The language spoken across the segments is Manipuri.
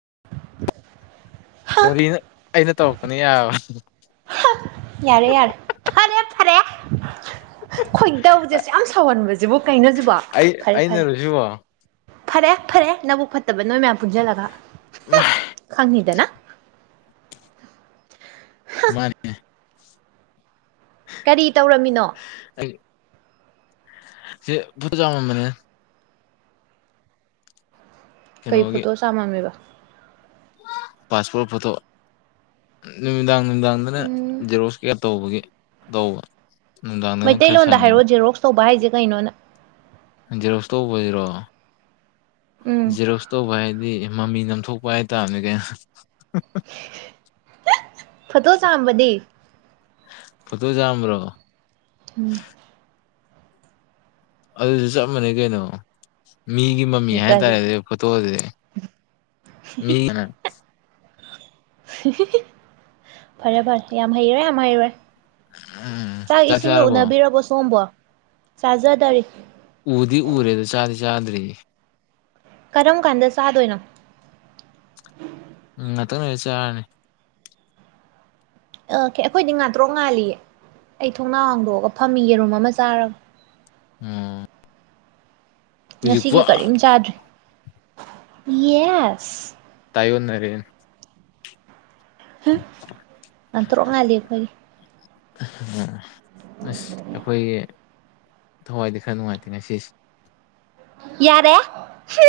[unintelligible] ꯑꯃ ꯌꯥꯎ ꯌꯥꯔꯦ ꯌꯥꯔꯦ ꯐꯔꯦ ꯐꯔꯦ ꯈꯣꯏꯗꯧꯁꯦ ꯑꯁꯨꯛꯌꯥꯝ ꯁꯥꯎꯍꯟꯕꯁꯦ ꯀꯩꯅꯣ ꯖꯤꯕꯣ ꯑꯩ ꯐꯔꯦ ꯐꯔꯦ ꯑꯩꯅꯔꯁꯨꯕꯣ ꯐꯔꯦ ꯐꯔꯦ ꯅꯕꯨꯛ ꯐꯠꯇꯕ ꯅꯣꯏ ꯃꯌꯥꯝ ꯄꯨꯟꯁꯤꯜꯂꯒ ꯍꯥꯑ ꯈꯪꯅꯤꯗꯅ ꯃꯥꯅꯦ ꯀꯔꯤ ꯇꯧꯔꯝꯃꯤꯅꯣ [unintelligible] ꯆꯥꯃꯝꯕꯅꯦ ꯀꯩ ꯐꯣꯇꯣ ꯆꯥꯃꯝꯃꯤꯕ ꯄꯥꯁꯄꯣꯠ ꯐꯣꯇꯣ ꯅꯨꯃꯤꯗꯥꯡ ꯅꯨꯡꯗꯥꯡꯗꯅ ꯎꯝ ꯖꯦꯔꯣꯁꯀꯤ ꯇꯧꯕꯒꯤ ꯇꯧꯕ ꯅꯨꯡꯗꯥꯡꯗꯅ ꯈꯔ ꯃꯩꯇꯩꯂꯣꯟꯗ ꯁꯪꯉꯦꯅ ꯍꯥꯏꯔꯣꯑꯣ ꯖꯦꯔꯣꯛꯁ ꯇꯧꯕ ꯍꯥꯏꯁꯦ ꯀꯩꯅꯣꯅ ꯖꯦꯔꯣꯛꯁ ꯇꯧꯕꯁꯤꯔꯣ ꯎꯝ ꯖꯤꯔꯣꯁꯇꯧꯕ ꯍꯥꯏꯗꯤ ꯃꯃꯤ ꯅꯝꯊꯣꯛꯄ ꯍꯥꯏꯇꯥꯝꯅꯦ ꯀꯩꯅ ꯐꯣꯇꯣ ꯆꯥꯝꯕꯗꯤ ꯐꯣꯇꯣ ꯆꯥꯝꯕꯔꯣ ꯎꯝ ꯑꯗꯨꯁꯨ ꯆꯞ ꯃꯥꯟꯅꯩ ꯀꯩꯅꯣ ꯃꯤꯒꯤ ꯃꯃꯤ ꯍꯥꯏꯇꯥꯔꯦ ꯀꯔꯤ ꯑꯗꯨ ꯐꯣꯇꯣꯁꯗꯨꯗꯤ ꯃꯤ ꯍꯤꯍꯤꯍꯤ ꯐꯔꯦ ꯐꯔꯦ ꯌꯥꯝ ꯍꯩꯔꯦ ꯌꯥꯝ ꯍꯩꯔꯦ ꯎꯝ ꯆꯥꯛ ꯏꯁꯤꯡꯒ ꯆꯥꯔꯕꯣ ꯎꯅꯕꯤꯔꯕꯣ ꯁꯣꯝꯕꯣ ꯆꯥꯖꯗꯔꯤ ꯎꯗꯤ ꯎꯔꯦꯗꯣ ꯆꯥꯗꯤ ꯆꯥꯗ꯭ꯔꯤꯌꯦ ꯀꯔꯝ ꯀꯥꯟꯗ ꯆꯥꯗꯣꯏꯅꯣ ꯎꯝ ꯉꯇꯡ ꯂꯩꯔ ꯆꯔꯅꯤ ꯑꯣꯀꯦ ꯑꯩꯈꯣꯏꯗꯤ ꯉꯥꯇ꯭ꯔꯣꯛ ꯉꯥꯜꯂꯤꯌꯦ ꯑꯩ ꯊꯣꯡꯅꯥꯎ ꯍꯥꯡꯗꯣꯛꯑꯒ ꯐꯝꯃꯤ ꯌꯦꯔꯨꯝ ꯑꯃ ꯆꯥꯔꯒ ꯎꯝ ꯉꯁꯤꯒꯤ ꯀꯔꯤꯝ ꯆꯥꯗ꯭ꯔꯤ ꯌꯦꯁ ꯇꯥꯏꯑꯣꯟꯅꯔꯦ ꯍꯨꯝ ꯉꯥꯟꯇ꯭ꯔꯣꯛ ꯉꯥꯜꯂꯤ ꯑꯩꯈꯣꯏꯒꯤ ꯑ ꯑꯁ ꯑꯩꯈꯣꯏꯒꯤ ꯊꯋꯥꯏꯗꯤ ꯈꯔ ꯅꯨꯡꯉꯥꯏꯇꯦ ꯉꯁꯤꯁꯦ ꯌꯥꯔꯦ ꯍꯨꯝ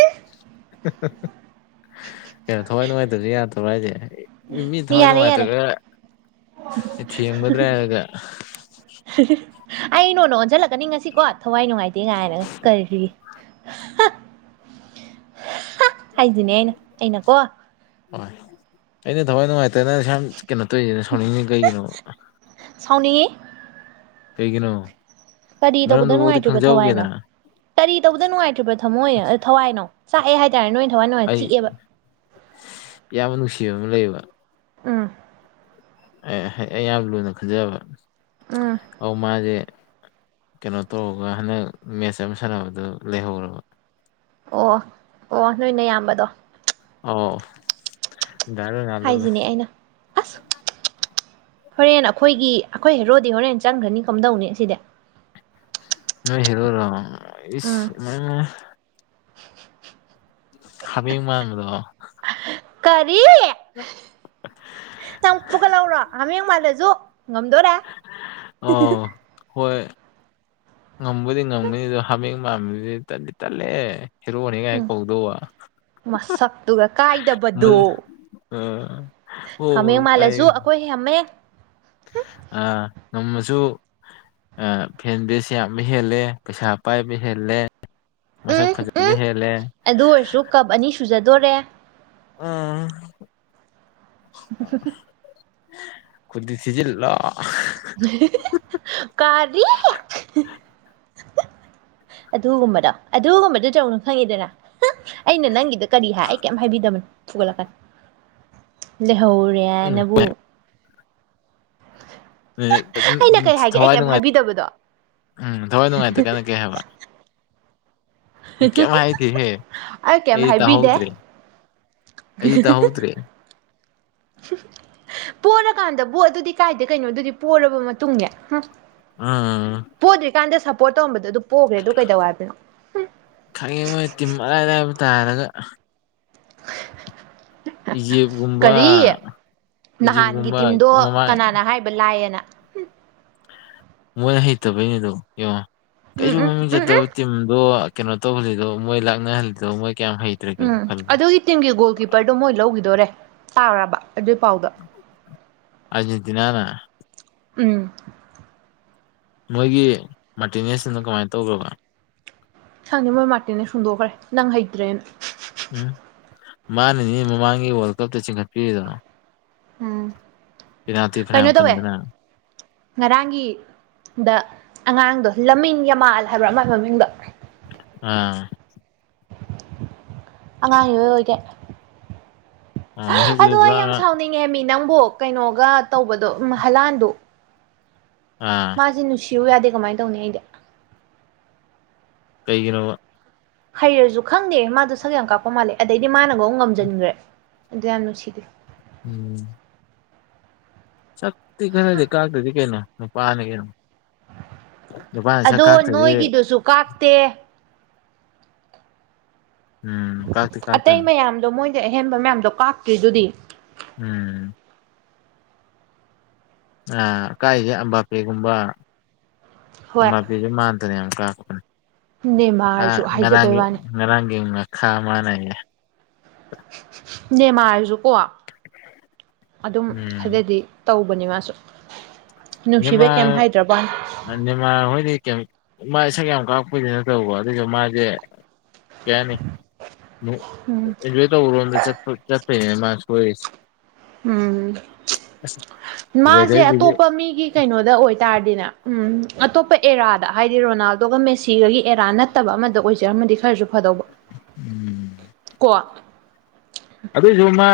[unintelligible] ꯀꯩꯅ ꯊꯋꯥꯏ ꯅꯨꯡꯉꯥꯏꯇꯕꯁꯦ ꯌꯥꯗꯕ꯭ꯔꯣ ꯍꯥꯏꯖꯦ ꯃꯤ ꯊꯋꯥꯏ ꯌꯥꯔꯦ ꯌꯥꯔꯦ ꯅꯨꯡꯉꯥꯏꯇ꯭ꯔꯒ ꯊꯦꯝꯒꯗ꯭ꯔ ꯍꯥꯏꯔꯒ ꯑꯩ ꯅ ꯑꯣꯏꯅ ꯑꯣꯟꯁꯤꯜꯂꯛꯀꯅꯤ ꯉꯁꯤꯀꯣ ꯊꯋꯥꯏ ꯅꯨꯡꯉꯥꯏꯇꯦ ꯉꯥꯏꯅꯒ ꯀꯔꯤ ꯍ ꯍꯥꯏꯗꯤꯅꯦ ꯑꯩꯅ ꯑꯩꯅꯀꯣ ꯍꯣꯏ ꯑꯩꯅ ꯊꯋꯥꯏ ꯅꯨꯡꯉꯥꯏꯇ꯭ꯔ ꯅꯪꯅ ꯁꯨꯌꯥꯝ ꯀꯩꯅꯣ ꯇꯧꯔꯤꯁꯤꯅ ꯁꯥꯎꯅꯤꯡꯉꯤ ꯀꯩꯒꯤꯅꯣꯕ ꯁꯥꯎꯅꯤꯡꯉꯤ ꯀꯩꯒꯤꯅꯣ ꯀꯔꯤ ꯇꯧꯕꯗ ꯃꯔꯝꯗꯨꯐꯥꯎꯗꯤ ꯅꯨꯡꯉꯥꯏꯇ꯭ꯔꯤꯕ ꯊꯋꯥꯏꯅꯣ ꯈꯪꯖꯍꯧꯒꯦꯗꯅ ꯀꯔꯤ ꯇꯧꯕꯗ ꯅꯨꯡꯉꯥꯏꯇ꯭ꯔꯤꯕ ꯊꯝꯃꯣꯏ ꯑꯥ ꯊꯋꯥꯏꯅꯣ ꯆꯥꯛꯑꯦ ꯍꯥꯏꯇꯥꯔꯦ ꯅꯣꯏ ꯊꯋꯥꯏ ꯅꯨꯉꯥꯏ ꯆꯤꯛꯑꯦꯕ ꯏꯌꯥꯝꯕ ꯅꯨꯡꯁꯤꯕ ꯑꯃ ꯂꯩꯌꯦꯕ ꯎꯝ ꯑꯦ ꯑꯩ ꯌꯥꯝ ꯂꯨꯅ ꯈꯟꯖꯕ ꯎꯝ ꯑꯥꯎ ꯃꯥꯁꯦ ꯀꯩꯅꯣ ꯇꯧꯔꯒ ꯍꯟꯗꯛ ꯃꯦꯠꯁ ꯑꯃ ꯁꯥꯟꯅꯕꯗꯨ ꯂꯩꯍꯧꯔꯕ ꯑꯣ ꯑꯣ ꯑꯣ ꯅꯣꯏ ꯅꯌꯥꯝꯕꯗꯣ ꯑꯣ ꯍꯥꯏꯁꯤꯅꯤ ꯑꯩꯅ ꯑꯁ ꯍꯣꯔꯦꯟ ꯑꯩꯈꯣꯏꯒꯤ ꯑꯩꯈꯣꯏ ꯍꯦꯔꯣꯗꯤ ꯍꯣꯔꯦꯟ ꯆꯪꯒ꯭ꯔꯅꯤ ꯀꯝꯗꯧꯅꯤ ꯑꯁꯤꯗꯤ ꯅꯣꯏ ꯍꯦꯔꯣꯔꯣ ꯎꯝ ꯏꯁ ꯃꯩ ꯃꯩ ꯍꯥꯃꯦꯡ ꯃꯥꯟꯕꯗꯣ ꯀꯔꯤ [unintelligible] ꯇꯣ ꯍꯥꯃꯦꯡ ꯃꯥꯜꯂꯁꯨ ꯉꯝꯗꯣꯔꯦ ꯑꯧ ꯍꯣꯏ ꯉꯝꯕꯨꯗꯤ ꯉꯝꯒꯅꯤ ꯑꯗꯣ ꯍꯥꯃꯦꯡ ꯃꯥꯝꯕꯗꯨꯗꯤ ꯇꯟꯗꯤ ꯇꯠꯂꯦꯍꯦ ꯍꯦꯔꯣꯅꯤꯀꯥꯏ ꯎꯝ ꯀꯧꯗꯧꯕ ꯃꯁꯛꯇꯨꯒ ꯃꯜ ꯀꯥꯏꯗꯕꯗꯣ ꯑꯥ ꯑꯣ ꯍꯥꯃꯦꯡ ꯀꯥꯏ ꯃꯥꯜꯂꯁꯨ ꯑꯩꯈꯣꯏ ꯍꯥꯃꯦꯡ ꯑꯥ ꯉꯝꯃꯁꯨ ꯑꯥ ꯐꯦꯟ ꯕꯦꯁ ꯌꯥꯝꯅ ꯍꯦꯜꯂꯦ ꯄꯩꯁꯥ ꯄꯥꯏꯕ ꯍꯦꯜꯂꯦ ꯃꯁꯛ ꯎꯝ ꯐꯖꯕ ꯎꯝ ꯍꯦꯜꯂꯦ ꯑꯗꯨ ꯑꯣꯏꯔꯁꯨ ꯀꯞ ꯑꯅꯤ ꯁꯨꯖꯗꯣꯔꯦ ꯎꯝ [unintelligible] ꯈꯨꯨꯗꯤ ꯊꯤꯖꯤꯜꯂꯣ ꯀꯥꯔꯤ ꯑꯗꯨꯒꯨꯝꯕꯗꯣ ꯑꯗꯨꯒꯨꯝꯕꯗꯣ ꯇꯧꯅꯨ ꯈꯪꯉꯦꯗꯅ ꯑꯩꯅ ꯅꯪꯒꯤꯗ ꯀꯔꯤ ꯍꯥꯏ ꯑꯩ ꯀꯩꯝ ꯍꯥꯏꯕꯤꯗꯕꯅꯦ ꯐꯨꯒꯠꯂꯛꯀꯥꯅꯤ ꯂ ꯍꯧꯔꯦ ꯎꯝ ꯍꯤꯏꯌꯦꯅꯕꯨ ꯔꯦ ꯑꯗꯨ ꯑꯩꯅ ꯎ ꯀꯩ ꯍꯥꯏꯒꯦ ꯑꯩ ꯊꯋꯥꯏ ꯀꯩꯝ ꯅꯨꯡꯉꯥꯏ ꯍꯥꯏꯕꯤꯗꯕꯗꯣ ꯎꯝ ꯊꯋꯥꯏ ꯅꯨꯡꯉꯥꯏꯇ ꯀꯥꯟꯗ ꯀꯩ ꯍꯥꯏꯕ ꯏ ꯀꯩꯝ ꯍꯥꯏꯗꯦꯍꯦ ꯑꯩ ꯀꯩꯝ ꯑꯩꯗꯤ ꯍꯥꯏꯕꯤꯗꯦ ꯇꯥꯍꯧꯗ꯭ꯔꯦ ꯑꯩꯗꯤ ꯇꯥꯍꯧꯗ꯭ꯔꯦ ꯄꯣꯔꯀꯥꯟꯗꯕꯨ ꯑꯗꯨꯗꯤ ꯀꯥꯏꯗ ꯀꯩꯅꯣ ꯑꯗꯨꯗꯤ ꯄꯣꯔꯕ ꯃꯇꯨꯡꯅꯦ ꯍꯨꯡ ꯎꯝ ꯀꯥꯟꯗ ꯁꯞꯄꯣꯔꯠ ꯇꯧꯔꯝꯕꯗꯨ ꯑꯗꯨ ꯄꯣꯛꯈ꯭ꯔꯦ ꯗꯨ ꯀꯩꯗꯧ ꯍꯥꯏꯕꯅꯣ ꯈꯪꯉꯦ ꯃꯣꯏ ꯇꯤꯝ ꯑꯔꯥꯏ ꯑꯔꯥꯏꯕ ꯇꯥꯔꯒ ꯏꯖꯤꯞꯒꯨꯝꯕ ꯀꯔꯤ ꯅꯍꯥꯟꯒꯤ ꯏꯖꯤꯞꯒꯨꯝꯕ ꯇꯤꯝꯗꯣ ꯃꯃꯥꯡ ꯀꯅꯥꯅ ꯍꯥꯏꯕ ꯂꯥꯏꯌꯦꯅ ꯍꯨꯝ ꯃꯣꯏꯅ ꯍꯩꯇꯕꯩꯅꯦ ꯑꯗꯣ ꯌꯦꯡꯉꯣ ꯀꯩꯁꯨ ꯎꯝ ꯎꯝ ꯃꯃꯤꯡ ꯎꯝ ꯎꯝ ꯆꯠꯇꯕ ꯇꯤꯝꯗꯣ ꯀꯩꯅꯣ ꯇꯧꯍꯜꯂꯤꯗꯣ ꯃꯣꯏ ꯂꯥꯛꯅꯍꯜꯂꯤꯗꯣ ꯃꯣꯏ ꯀꯌꯥꯝ ꯍꯩꯇ꯭ꯔꯒꯦꯗꯣ ꯎꯝ ꯈꯜꯂꯣ ꯑꯗꯨꯒꯤ ꯇꯤꯝꯒꯤ ꯒꯣꯜ ꯀꯤꯞꯄꯔꯗꯣ ꯃꯣꯏ ꯂꯧꯒꯤꯗꯣꯔꯦ ꯇꯥꯔꯕ ꯑꯗꯨ ꯄꯥꯎꯗꯣ ꯇꯤꯅꯅ ꯎꯝ ꯃꯣꯏꯒꯤ ꯃꯥꯔꯇꯤꯅꯦꯁꯇꯨꯅ ꯀꯃꯥꯏꯟ ꯇꯧꯒ꯭ꯔꯕ ꯈꯪꯗꯦ ꯃꯣꯏ ꯃꯥꯔꯇꯦꯅꯦ ꯍꯨꯟꯗꯣꯛꯈ꯭ꯔꯦ ꯅꯪ ꯍꯩꯇ꯭ꯔꯦꯅ ꯎꯝ ꯃꯥꯅꯅꯤꯅꯦ ꯃꯃꯥꯡꯒꯤ ꯋꯥꯔꯜ ꯀꯞꯇ ꯆꯤꯡꯈꯠꯄꯤꯔꯤꯗꯣ ꯎꯝ ꯄꯦꯅꯥꯜꯇꯤ ꯐꯅꯌꯥꯝ ꯀꯩꯅꯣ ꯇꯧꯋꯦ ꯀꯟꯗꯅ ꯉꯔꯥꯡꯒꯤ ꯗ ꯑꯉꯥꯡꯗꯣ ꯂꯃꯤꯟ ꯌꯃꯥꯜ ꯍꯥꯏꯕ꯭ꯔꯥ ꯃꯥꯏ ꯃꯃꯤꯡꯗꯣ ꯑꯥ ꯑꯉꯥꯡ ꯏꯑꯣꯏ ꯑꯣꯏꯒꯩ ꯃꯁꯛꯇꯨꯁꯨ ꯑꯗꯣ ꯄꯨꯔꯥ ꯑꯩ ꯌꯥꯝ ꯁꯥꯎꯅꯤꯡꯉꯦꯃꯤ ꯅꯪꯕꯨ ꯀꯩꯅꯣꯒ ꯇꯧꯕꯗꯣ ꯍꯂꯥꯟꯗꯨ ꯑꯥ ꯃꯥꯁꯦ ꯅꯨꯡꯁꯤꯌꯨ ꯌꯥꯗꯦ ꯀꯃꯥꯏꯅ ꯇꯧꯅꯤ ꯑꯩꯗꯤ ꯀꯩꯒꯤꯅꯣꯕ ꯍꯩꯔꯁꯨ ꯈꯪꯗꯦ ꯃꯥꯗꯣ ꯁꯛ ꯌꯥꯝ ꯀꯥꯛꯄ ꯃꯥꯜꯂꯦ ꯑꯗꯩꯗꯤ ꯃꯥꯅꯒ ꯑꯃꯨꯛ ꯉꯝꯖꯤꯟꯒ꯭ꯔꯦ ꯑꯗꯨ ꯌꯥꯝ ꯅꯨꯡꯁꯤꯗꯦ ꯎꯝ ꯁꯛꯇꯤ ꯈꯔꯗꯤ ꯀꯥꯇꯗꯤ ꯀꯩꯅꯣ ꯅꯨꯄꯥꯅꯤ ꯀꯩꯅꯣ ꯅꯨꯄꯥꯅ ꯁꯛ ꯑꯗꯣ ꯀꯥꯛꯇꯗꯤ ꯅꯣꯏꯒꯤꯗꯨꯁꯨ ꯀꯥꯛꯇꯦ ꯎꯝ ꯀꯥꯥꯛꯇꯤ ꯀꯥꯥꯛꯇꯝꯅꯤ ꯁꯤ ꯑꯍꯦꯟꯕ ꯃꯌꯥꯝꯗꯣ ꯀꯥꯛꯇ꯭ꯔꯤꯗꯨꯗꯤ ꯎꯝ ꯑꯀꯥꯏꯁꯦ ꯑꯝꯕꯥꯄꯤꯒꯨꯝꯕ ꯍꯣꯏ ꯑꯝꯕꯥꯄꯤꯁꯦ ꯃꯥꯟ ꯌꯥꯝ ꯀꯥꯛꯄꯅꯦ ꯑ ꯅꯦꯃꯥꯔꯁꯨ ꯍꯥꯏꯖꯕꯩ ꯉꯔꯥꯡꯒꯤ ꯋꯥꯅꯤ ꯉꯔꯥꯡꯒꯤ ꯉ ꯉꯈ ꯃꯥ ꯅꯩꯔꯦ ꯅꯦꯃꯥꯔꯖꯨꯀꯣ ꯑꯗꯨꯝ ꯎꯝ ꯈꯔꯗꯤ ꯇꯧꯕꯅꯤ ꯃꯥꯁꯨ ꯅꯨꯡꯁꯤꯕꯩ ꯀꯩꯝ ꯅꯦꯃꯔ ꯍꯥꯏꯗ꯭ꯔꯕ ꯋꯥꯅꯤ ꯅꯦꯃꯔ ꯍꯣꯏꯗꯤ ꯀꯦꯝ ꯃꯥꯁꯤ ꯁꯛ ꯌꯥꯝ ꯀꯥꯔꯛꯄꯗꯤ ꯅꯠꯇꯕꯀꯣ ꯑꯗꯨ ꯑꯣꯏꯁꯨ ꯃꯥꯁꯦ ꯀꯩ ꯍꯥꯏꯅꯤ ꯎꯝ ꯑꯦꯟꯖꯣꯏ ꯇꯧꯕꯔꯣꯝꯗ ꯆꯠꯄꯒꯤꯅꯤ ꯃꯥ ꯁꯣꯏꯔꯤꯁꯦ ꯎꯝ ꯑꯁ ꯃꯥꯁꯦ ꯋꯦꯗꯔꯁꯤꯗꯤ ꯑꯇꯣꯞꯄ ꯃꯤꯒꯤ ꯀꯩꯅꯣꯗ ꯑꯣꯏꯇꯥꯔꯗꯤꯅꯦ ꯎꯝ ꯑꯇꯣꯞꯄ ꯑꯦꯔꯥꯗ ꯍꯥꯏꯗꯤ ꯔꯣꯅꯥꯜꯗꯣꯒ ꯃꯦꯁꯤꯒꯒꯤ ꯑꯦꯔꯥ ꯅꯠꯇꯕ ꯑꯃꯗ ꯑꯣꯏꯖꯔꯝꯃꯗꯤ ꯈꯔꯁꯨ ꯐꯗꯧꯕ ꯎꯝ [inaudible] ꯀꯣ ꯑꯗꯨꯏꯖꯨ ꯃꯥ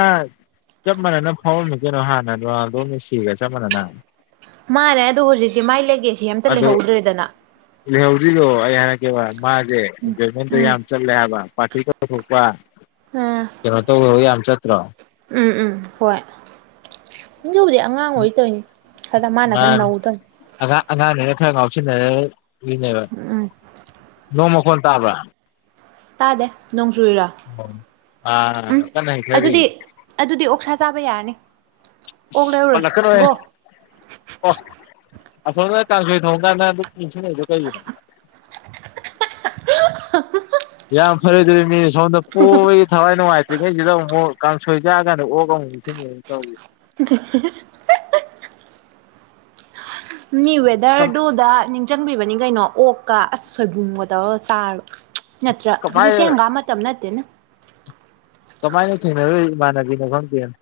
ꯆꯞ ꯃꯥꯟꯅꯅ ꯐꯥꯎꯔꯝꯃꯤ ꯀꯩꯅꯣ ꯍꯥꯟꯅ ꯔꯣꯅꯥꯜꯗꯣ ꯃꯦꯁꯤꯒ ꯆꯞ ꯃꯥꯟꯅꯅ ꯃꯥꯅꯦ ꯑꯗꯣ ꯍꯧꯖꯤꯛꯇꯤ ꯃꯥꯏ ꯂꯦꯒꯦꯁꯤ ꯑꯝꯇ ꯑꯗꯣ ꯂꯩꯍꯧꯗ꯭ꯔꯦꯗꯅ ꯂꯩꯍꯧꯗ꯭ꯔꯤꯗꯣ ꯑꯩ ꯍꯥꯏꯔꯛꯀꯦꯕ ꯃꯥꯁꯦ ꯑꯦꯟꯖꯣꯏꯃꯦꯟꯗꯣ ꯎꯝ ꯌꯥꯝ ꯆꯠꯂꯦ ꯍꯥꯏꯕ ꯄꯥꯇꯤꯒ ꯇꯧꯊꯣꯛꯄ ꯎꯝ ꯀꯩꯅꯣ ꯇꯧꯕ ꯌꯥꯝ ꯆꯠꯇ꯭ꯔꯣ ꯎꯝ ꯎꯝ ꯍꯣꯏ ꯑꯗꯨꯕꯨꯗꯤ ꯑꯉꯥꯡ ꯑꯣꯏ ꯇꯧꯏꯅꯤ ꯈꯔ ꯃꯥꯅ ꯈꯔ ꯃꯥꯟꯅꯤ ꯅꯧꯗꯣꯏꯅꯤ ꯑꯉꯥꯡ ꯑꯉꯥꯡꯅꯤꯅ ꯈꯔ ꯉꯥꯎ ꯎꯝ ꯎꯝ [unintelligible] ꯅꯣꯡ ꯃꯈꯣꯟ ꯇꯥꯕꯔ ꯇꯥꯗꯦ ꯅꯣꯡ ꯆꯨꯏꯔꯥ ꯑꯥ ꯎꯝ ꯀꯟꯅ ꯑꯗꯨꯗꯤ ꯍꯩꯊꯔꯤ ꯑꯗꯨꯗꯤ ꯑꯣꯛꯁꯥ ꯆꯥꯕ ꯌꯥꯔꯅꯤ ꯑꯣꯛ ꯑꯁ ꯂꯩꯔꯨꯔꯣ ꯄꯜꯂꯛꯀꯅꯣꯍꯦ ꯒꯣ ꯑꯣ ꯑꯁꯣꯝꯗ ꯀꯥꯡꯁꯣꯏ ꯊꯣꯡꯂꯤꯀꯥꯟꯗ ꯑꯗꯨ ꯏꯟꯁꯤꯡꯂꯛꯏꯗꯣ ꯀꯩꯒꯤꯅꯣ [unintelligible] ꯌꯥꯝ ꯐꯔꯣꯏꯗꯧꯔꯤ ꯃꯤꯅꯤ ꯁꯣꯝꯗ ꯄꯣꯕꯒꯤ ꯊꯋꯥꯏ ꯅꯨꯡꯉꯥꯏ ꯇ꯭ꯔꯤꯉꯩꯁꯤꯗ ꯑꯃꯨꯛ ꯀꯥꯡꯁꯣꯏ ꯆꯥꯔꯀꯥꯟꯗ ꯑꯣꯛ ꯑꯃꯨꯛ ꯅꯤꯡꯁꯤꯡꯉꯛꯑꯦ ꯇꯧꯔꯤꯖꯦ [unintelligible] ꯅꯦ ꯀꯝ ꯋꯦꯗꯔꯗꯨꯗ ꯅꯤꯡꯁꯤꯡꯕꯤꯕꯅꯤ ꯀꯩꯅꯣ ꯑꯣꯛꯀ ꯑꯁ ꯁꯣꯏꯕꯨꯝꯒ ꯇꯧꯔ ꯆꯥꯔꯗꯤ ꯅꯠꯇ꯭ꯔ ꯀꯃꯥꯏ ꯍꯧꯏꯖꯤ ꯍꯪꯒꯥꯝ ꯃꯇꯝ ꯅꯠꯇꯦꯅ ꯀꯃꯥꯏꯅ ꯊꯦꯡꯅꯔꯨꯏ ꯏꯃꯥꯟꯅꯕꯤꯅꯣ ꯈꯪꯗꯦꯅꯦ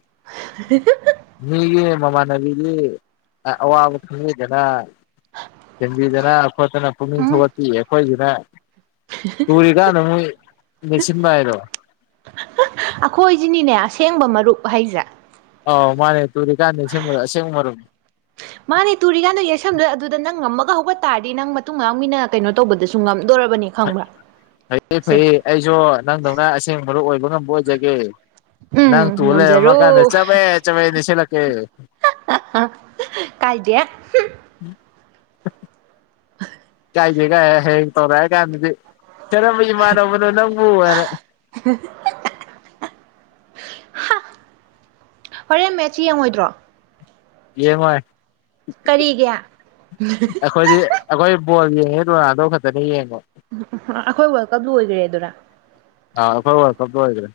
ꯃꯤꯒꯤ ꯃꯃꯥꯟꯅꯕꯤꯗꯤ ꯑꯋꯥꯕ ꯈꯪꯕꯤꯗꯅ ꯊꯦꯝꯕꯤꯗꯅ ꯈꯣꯠꯇꯅ ꯄꯨꯛꯅꯤꯡ ꯎꯝ ꯊꯧꯒꯠꯄꯤ ꯑꯩꯈꯣꯏꯁꯤꯅ ꯇꯨꯔꯤꯀꯥꯟꯗ ꯃꯣꯏ ꯅꯁꯤꯟꯕ ꯍꯥꯏꯔꯣ [unintelligible] ꯑꯈꯣꯏꯁꯤꯅꯤꯅꯦ ꯑꯁꯦꯡꯕ ꯃꯔꯨꯞ ꯍꯥꯏꯁꯦ ꯑꯥꯎ ꯃꯥꯥꯟꯅꯦ ꯇꯨꯨꯔꯤꯀꯥꯟꯗ ꯑꯁꯦꯡ ꯑꯁꯦꯡꯕ ꯃꯔꯨꯝ ꯃꯥꯅꯦ ꯇꯨꯔꯤꯀꯥꯟꯗꯣ ꯌꯥꯥꯩꯁꯟꯕꯗ ꯑꯗꯨꯗ ꯅꯪ ꯉꯝꯃꯒ ꯍꯧꯒꯠ ꯇꯥꯔꯗꯤ ꯅꯪ ꯃꯇꯨꯡ ꯃꯅꯥꯎ ꯃꯤꯅ ꯀꯩꯅꯣ ꯇꯧꯕꯗꯁꯨ ꯉꯝ ꯅꯦ ꯈꯪꯕ꯭ꯔꯥ ꯐꯩꯌꯦ ꯐꯩꯌꯦ ꯑꯩꯁꯨ ꯅꯪꯗꯧꯅ ꯑꯁꯦꯡꯕ ꯃꯔꯨꯞ ꯑꯣꯏꯕ ꯉꯝꯕ ꯑꯣꯏꯖꯒꯦ ꯎꯝ ꯅꯪ ꯇꯨ ꯂꯩꯔꯝꯃ ꯉꯝꯖꯔꯣ ꯀꯟꯗ ꯆꯕꯦꯠ ꯆꯕꯦꯠ ꯅꯦꯠꯁꯜꯂꯛꯀꯦ ꯀꯥꯏꯗꯦ ꯍꯨꯝ [unintelligible] [unintelligible] ꯀꯥꯢꯗꯦ ꯀꯥꯢ ꯍꯌꯦꯡ ꯇꯧꯔꯛꯑ ꯀꯟꯗꯗꯤ ꯀꯔꯝꯕ ꯢꯃꯥꯟꯅꯕꯅꯣ ꯅꯪꯕꯨ ꯍꯥꯏꯅ ꯍꯥ ꯍꯣꯔꯦꯟ ꯃꯦꯠꯁꯤ ꯌꯦꯡꯉꯣꯏꯗ꯭ꯔꯣ ꯌꯦꯡꯉꯣꯏ ꯀꯔꯤꯒꯤ ꯑꯩꯈꯣꯏꯗꯤ ꯑꯩꯈꯣꯏ ꯕꯣꯜ ꯌꯦꯡꯉꯦ ꯔꯣꯅꯥꯜꯗꯣ ꯈꯛꯇꯅꯦ ꯌꯦꯡꯕ ꯑꯥ ꯑꯩꯈꯣꯏ ꯋꯥꯔꯜ ꯀꯞ ꯂꯣꯏꯈ꯭ꯔꯦ ꯑꯗꯨꯔ ꯑ ꯑꯈꯣꯢ ꯋꯥꯜꯀꯞ ꯂꯣꯢꯈꯔꯦ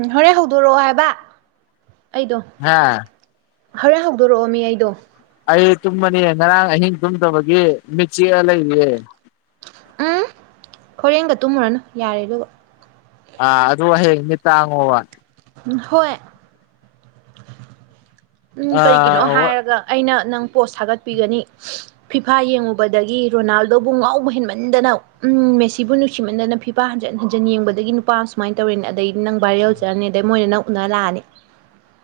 ꯎꯝ ꯍꯣꯔꯦꯟ ꯍꯧꯗꯣꯔꯛꯑꯣ ꯍꯥꯏꯕ ꯍꯥꯥ ꯍꯔꯦꯟ ꯍꯧꯗꯣꯔꯛꯑꯣꯃꯤ ꯑꯩꯗꯣ ꯑꯩ ꯇꯨꯝꯃꯅꯤ ꯉꯔꯥꯡ ꯑꯍꯤꯡ ꯇꯨꯝꯗꯕꯒꯤ ꯃꯤꯠꯆꯤꯛꯑ ꯂꯩꯔꯤꯅꯦ ꯎꯝ ꯍꯣꯔꯦꯟꯒ ꯇꯨꯝꯃꯨꯔꯅꯨ ꯌꯥꯔꯦ ꯑꯗꯨꯒ ꯑꯥ ꯑꯗꯨ ꯍꯌꯦꯡ ꯃꯤꯠ ꯇꯥꯡꯉꯣꯕ ꯍꯣꯏ ꯎꯝ ꯀꯩꯒꯤꯅꯣ ꯑꯥ ꯍꯥꯏꯔꯒ ꯑꯩꯅ ꯅꯪ ꯄꯣꯁ ꯊꯒꯠꯄꯤꯒꯅꯤ ꯐꯤꯐꯥ ꯌꯦꯡꯉꯨꯕꯗꯒꯤ ꯔꯣꯅꯥꯜꯗꯣꯕꯨ ꯉꯥꯎꯕ ꯍꯦꯟꯃꯟꯗꯅ ꯎꯝ ꯃꯦꯁꯤꯕꯨ ꯅꯨꯡꯁꯤꯃꯟꯗꯅ ꯐꯤꯐꯥ ꯍꯟꯖꯟ ꯍꯟꯖꯟ ꯌꯦꯡꯕꯗꯒꯤ ꯅꯨꯄꯥ ꯑꯃ ꯁꯨꯃꯥꯏꯅ ꯇꯧꯔꯦꯅ ꯑꯗꯒꯤ ꯅꯪ ꯚꯥꯏꯔꯦꯜ ꯆꯠꯂꯅꯤ ꯑꯗꯩ ꯃꯣꯏꯅ ꯅꯪ ꯎꯅ ꯂꯥꯛꯑꯅꯤ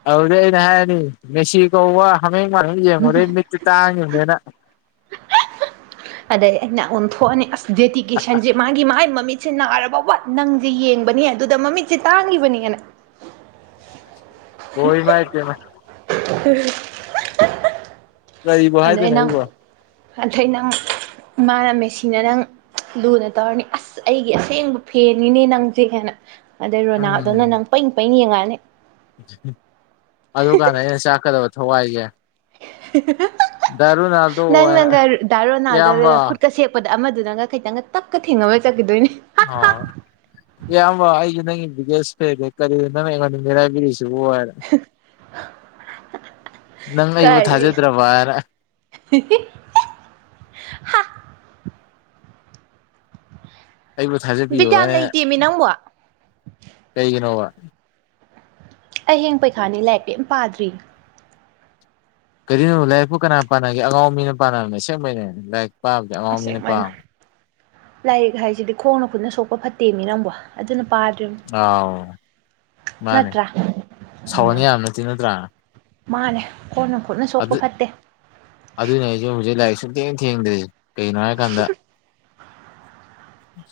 ꯑꯗꯨꯗꯩ ꯑꯩꯅ ꯍꯥꯏꯔꯅꯤ ꯃꯦꯁꯤꯗꯣ ꯋꯥ ꯕꯦꯠ ꯃꯟꯕ ꯑꯃ ꯌꯦꯡꯉꯨꯕꯗꯒꯤ ꯃꯤꯠꯇꯤ ꯇꯥꯡꯉꯤꯕꯅꯦꯅ ꯑꯗꯩ ꯑꯩꯅ ꯑꯣꯟ ꯊꯣꯛꯑꯅꯤ ꯑꯁ ꯗꯦꯗꯤꯀꯦꯁꯟꯁꯦ ꯃꯥꯒꯤ ꯃꯥꯏꯒꯤ ꯃꯃꯤꯠ ꯁꯦ ꯅꯥꯔꯕ ꯐꯥꯎꯕ ꯅꯪꯁꯦ ꯌꯦꯡꯕꯅꯤ ꯑꯗꯨꯗ ꯃꯤꯠꯁꯦ ꯇꯥꯡꯉꯤꯕꯅꯤꯅ ꯍꯣꯏ ꯢꯃꯥꯥꯏ ꯄꯦꯝꯃ [unintelligible] ꯀꯔꯤꯕꯨ ꯑꯗꯩ ꯍꯥꯢꯗꯣꯢꯅꯣ ꯅꯪ ꯑꯩꯕꯣ ꯑꯗꯩ ꯅꯪ ꯃꯥꯅ ꯃꯦꯁꯤꯅ ꯅꯪ ꯂꯨꯅ ꯇꯧꯔꯅꯤ ꯑꯁ ꯑꯩꯒꯤ ꯑꯁꯦꯡꯕ ꯐꯦꯟꯅꯤꯅꯦ ꯅꯪꯁꯦ ꯀꯥꯏꯅ ꯑꯗꯩ ꯔꯣꯅꯥꯜꯗꯣꯅ ꯅꯪ ꯄꯩ ꯄꯩꯅ ꯌꯦꯡꯉꯛꯑꯅꯤ ꯑꯗꯨ ꯀꯥꯟꯗ ꯑꯩꯅ ꯆꯥꯛꯀꯗꯕ ꯊꯋꯥꯏꯁꯦ ꯗꯥ ꯔꯣꯅꯥꯜꯗꯣ ꯍꯥꯏꯅ ꯅꯪꯅꯒ ꯗꯥ ꯏꯌꯥꯝꯕ ꯔꯣꯅꯥꯜꯗꯣꯗ ꯈꯨꯠꯀ ꯁꯦꯛꯄꯗꯣ ꯑꯃꯗꯨꯅꯒ ꯈꯤꯇꯪꯒ ꯇꯛꯀ ꯊꯦꯡꯉꯝꯃ ꯆꯠꯈꯤꯗꯣꯏꯅꯤ ꯑꯣ ꯢꯌꯥꯝꯕ ꯑꯩꯖꯦ ꯅꯪꯒꯤ ꯕꯤꯗꯤꯌꯣꯁ ꯐꯦꯟꯅꯤ ꯀꯔꯤꯅꯣ ꯅꯪꯅ ꯑꯩꯉꯣꯟꯗ ꯃꯤꯔꯥꯢꯕꯤꯔꯤꯁꯦ ꯇꯨ ꯋꯥꯟ ꯅꯪ ꯑꯩꯕꯨ ꯀꯔꯤ ꯊꯥꯖꯗ꯭ꯔꯕ ꯍꯥꯢꯅ ꯍꯥ ꯑꯩꯕꯨ ꯊꯥꯖꯕꯤꯌꯣ ꯕꯤꯠ ꯍꯥꯏ ꯌꯥꯝ ꯑꯩꯅ ꯂꯩꯇꯦꯃꯤ ꯅꯪꯕꯣ ꯑꯩ ꯀꯩꯒꯤꯅꯣꯕ ꯑꯩ ꯍꯌꯦꯡ ꯄꯩꯈꯥꯅꯤ ꯂꯥꯏꯔꯤꯛ ꯀꯩꯝ ꯄꯥꯗ꯭ꯔꯤꯌꯦ ꯀꯔꯤꯅꯣ ꯂꯥꯢꯔꯤꯡꯄꯨ ꯀꯅꯥ ꯄꯥꯅꯒꯦ ꯑꯉꯥꯎꯕ ꯃꯤꯅ ꯄꯥꯅꯕꯅꯦ ꯁꯦꯝꯕꯩꯅꯦ ꯂꯥꯏꯔꯤꯛ ꯄꯥꯕꯗꯤ ꯑꯉꯥꯎ ꯃꯤꯅ ꯑꯁꯦꯡꯕꯩꯅ ꯄꯥꯕꯅꯦ ꯂꯥꯏꯔꯤꯛ ꯍꯥꯏꯁꯤꯗꯤ ꯈꯣꯡꯅ ꯈꯨꯠꯅ ꯁꯣꯛꯄ ꯐꯠꯇꯦꯃꯤ ꯅꯪꯕꯣ ꯑꯗꯨꯅ ꯄꯥꯗ꯭ꯔꯤꯝꯅꯤ ꯑ ꯃꯥꯅꯦ ꯅꯠꯇ꯭ꯔꯥ ꯁꯥꯎꯍꯟ ꯌꯥꯕ ꯅꯠꯇꯦ ꯅꯠꯇ꯭ꯔ ꯃꯥꯅꯦ ꯈꯣꯡꯅ ꯈꯨꯠꯅ ꯁꯣꯛꯄ ꯑꯗꯨꯠ ꯐꯠꯇꯦ ꯑꯗꯨꯅꯦ ꯑꯩꯁꯨ ꯍꯧꯖꯤꯛ ꯂꯥꯏꯁꯨ ꯊꯦꯡ ꯊꯦꯡꯗ꯭꯭ꯔꯤ ꯀꯩꯒꯤꯅꯣ ꯍꯥꯏꯔꯀꯥꯟꯗ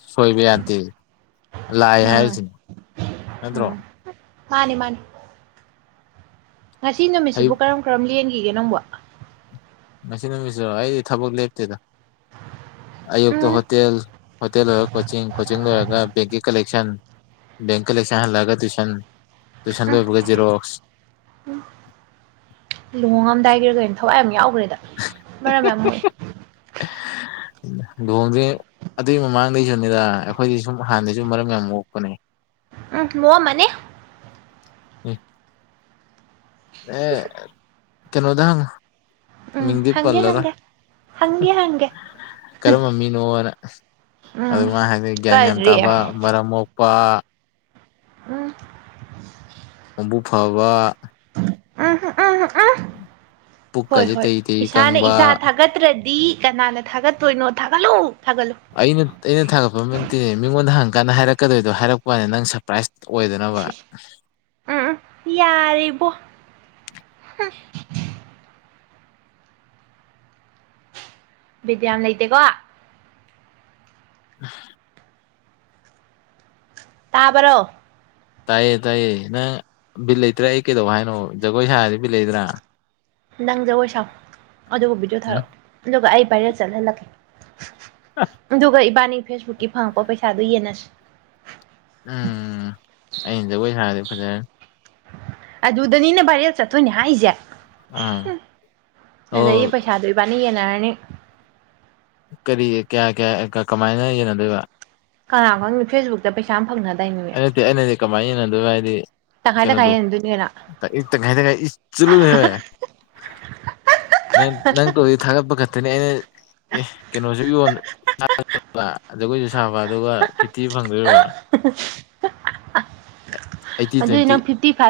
ꯁꯣꯏꯕ ꯌꯥꯗꯦ ꯂꯥꯏ ꯎꯝ ꯍꯥꯏꯔꯤꯁꯤꯅꯤ ꯅꯠꯇ꯭ꯔꯣ ꯃꯥꯅꯦ ꯃꯥꯅꯤ ꯉꯁꯤ ꯍꯩ ꯅꯨꯃꯤꯠꯁꯤꯕꯨ ꯀꯔꯝ ꯀꯔꯝ ꯂꯦꯟꯒꯤꯒꯦ ꯅꯪꯕꯣ ꯉꯁꯤ ꯅꯨꯃꯤꯠꯁꯤꯔꯣ ꯑꯩꯗꯤ ꯊꯕꯛ ꯂꯦꯞꯇꯦꯗ ꯑꯌꯨꯛꯇ ꯎꯝ ꯍꯣꯇꯦꯜ ꯍꯣꯇꯦꯜ ꯂꯣꯏꯔ ꯀꯣꯆꯤꯡ ꯀꯣꯆꯤꯡ ꯂꯣꯏꯔꯒ ꯕꯦꯡꯀꯤ ꯀꯂꯦꯛꯁꯟ ꯕꯦꯡ ꯀꯂꯦꯛꯁꯟ ꯍꯜꯂꯒ ꯇ꯭ꯌꯨꯁꯟ ꯇ꯭ꯌꯨꯁꯟ ꯎꯝ ꯂꯣꯏꯕꯒ ꯖꯦꯔꯣꯛꯁ ꯂꯨꯍꯣꯡꯉꯝꯗꯥꯏꯒꯤꯔꯣ ꯀꯩꯅꯣ ꯊꯋꯥꯏ ꯌꯥꯝ ꯌꯥꯎꯒ꯭ꯔꯦꯗ ꯃꯔꯝ ꯌꯥꯝ ꯃꯣꯛꯑꯦ ꯂꯨꯍꯣꯡꯗ꯭ꯔꯤ ꯑꯗꯨꯏ ꯃꯃꯥꯡꯗꯩꯁꯨꯅꯤꯗ ꯑꯩꯈꯣꯏꯗꯤ ꯁꯨꯝ ꯍꯥꯟꯗꯩꯁꯨ ꯃꯔꯝ ꯌꯥꯝ ꯃꯣꯛꯄꯅꯦ ꯎꯝ ꯃꯣꯛꯑꯝꯃꯅꯤ ꯑꯦ ꯑꯦ ꯀꯩꯅꯣꯗ ꯍꯪꯉꯣ ꯎꯝ ꯃꯤꯛꯗꯤ ꯍꯪꯒꯦ ꯄꯜꯂꯔꯣꯏ ꯍꯪꯒꯦ ꯍꯪꯒꯦ ꯍꯪꯒꯦ ꯀꯔꯝꯕ ꯃꯤꯅꯣꯅ ꯎꯝ ꯑꯗꯨ ꯃꯥ ꯍꯥꯏꯅꯤ ꯒ꯭ꯌꯥꯟ ꯌꯥꯝ ꯀꯔꯤ ꯇꯥꯕ ꯃꯔꯝ ꯃꯣꯛ ꯄꯥ ꯎꯝ ꯑꯕꯨꯛ ꯐꯕꯥ ꯎꯝ ꯎꯝ ꯎꯝ ꯎꯝ ꯍꯣꯏ ꯄꯨꯛꯀꯁꯦ ꯍꯣꯏ ꯇꯩ ꯇꯩ ꯏꯁꯥꯅ ꯀꯪꯕ ꯏꯁꯥ ꯊꯥꯒꯠꯇ꯭ꯔꯗ ꯗꯤ ꯀꯅꯥꯅ ꯊꯥꯒꯠꯇꯣꯏꯅꯣ ꯊꯥꯒꯠꯂꯨ ꯊꯥꯒꯠꯂꯨ ꯑꯩꯅ ꯑꯩꯅ ꯊꯥꯒꯠꯄ ꯑꯝ ꯅꯠꯇꯦ ꯃꯤꯉꯣꯟꯗ ꯍꯪꯉꯀꯥꯟꯗ ꯍꯥꯏꯔꯛꯀꯗꯣꯏꯗꯣ ꯍꯥꯏꯔꯛꯄꯥꯅꯦ ꯅꯪ ꯁꯔꯄ꯭ꯔꯥꯏꯖ ꯑꯣꯏꯗꯅꯕ ꯏꯁ ꯏꯁ ꯎꯝ ꯎꯝ ꯌꯥꯔꯦꯕꯣ ꯍꯨꯡ ꯕꯤꯠ ꯌꯥꯝ ꯂꯩꯇꯦꯀꯣ [inaudible] ꯇꯥꯕꯔꯣ ꯇꯥꯏꯌꯦ ꯇꯥꯏꯌꯦ ꯅꯪ ꯕꯤꯠ ꯂꯩꯇ꯭ꯔꯥ ꯑꯩ ꯀꯩꯗꯧ ꯍꯥꯏꯅꯣ ꯖꯒꯣꯏ ꯁꯥꯔꯗꯤ ꯕꯤꯠ ꯂꯩꯗ꯭ꯔ ꯅꯪ ꯖꯒꯣꯏ ꯁꯥꯎ ꯑꯗꯨꯒ ꯚꯤꯗꯤꯑꯣ ꯎꯝ ꯊꯥꯔꯛꯑꯣ ꯑꯗꯨꯒ ꯑꯩ ꯚꯥꯏꯔꯦꯜ ꯆꯠꯍꯜꯂꯛꯀꯦ ꯑꯗꯨꯒ ꯏꯕꯥꯅꯤ ꯐꯦꯁꯕꯨꯛꯀꯤ ꯐꯪꯉꯛꯄ ꯄꯩꯁꯥꯗꯨ ꯌꯦꯟꯅꯁꯤ ꯎꯡ ꯑꯗꯨꯗꯅꯤꯅꯦ ꯚꯥꯏꯔꯦꯜ ꯆꯠꯇꯣꯏꯅꯦ ꯍꯥꯏꯁꯦ ꯎꯝ ꯑꯣ ꯅꯤ ꯌꯦꯟꯅꯔꯅꯤ ꯀꯔꯤ ꯀꯌꯥ ꯀꯌꯥ ꯀ ꯀꯃꯥꯏꯅ ꯌꯦꯟꯅꯗꯣꯏꯕ ꯀꯅꯥ ꯈꯪꯅꯤ ꯐꯦꯁꯕꯨꯛꯇ ꯄꯩꯁꯥ ꯑꯝ ꯐꯪꯅ ꯑ ꯅꯠꯇꯦ ꯑꯩ ꯍꯥꯏꯗꯤ ꯀꯃꯥꯏꯟ ꯌꯦꯟꯅꯗꯣꯏꯕ ꯍꯥꯏꯗꯤ ꯇꯪꯈꯥꯏ ꯇꯪꯈꯥꯏ ꯀꯩꯅꯣꯗꯣ ꯌꯦꯟꯅꯗꯣꯏꯅꯤꯅ ꯇ ꯏ ꯇꯈꯥꯏ ꯇꯪꯈꯥꯏ ꯏꯁ ꯆꯠꯂꯨꯅꯦꯍꯦ ꯅꯪ ꯅꯪ ꯇꯣꯗꯨꯏ ꯊꯥꯒꯠꯄ ꯈꯛꯇꯅꯦ ꯑꯩꯅ ꯑꯦ ꯀꯩꯅꯣꯁꯨ ꯌꯣꯟ ꯖꯒꯣꯏꯁꯨ ꯁꯥꯕ ꯑꯗꯨꯒ ꯐꯤꯐꯇꯤ ꯐꯪꯗꯣꯏꯕ [unintelligible] ꯑꯩꯠꯇꯤ ꯑꯗꯨ ꯇ꯭ꯋꯦꯟꯇꯤ ꯅꯪ ꯐꯤꯐꯇꯤ ꯐꯥꯏꯚ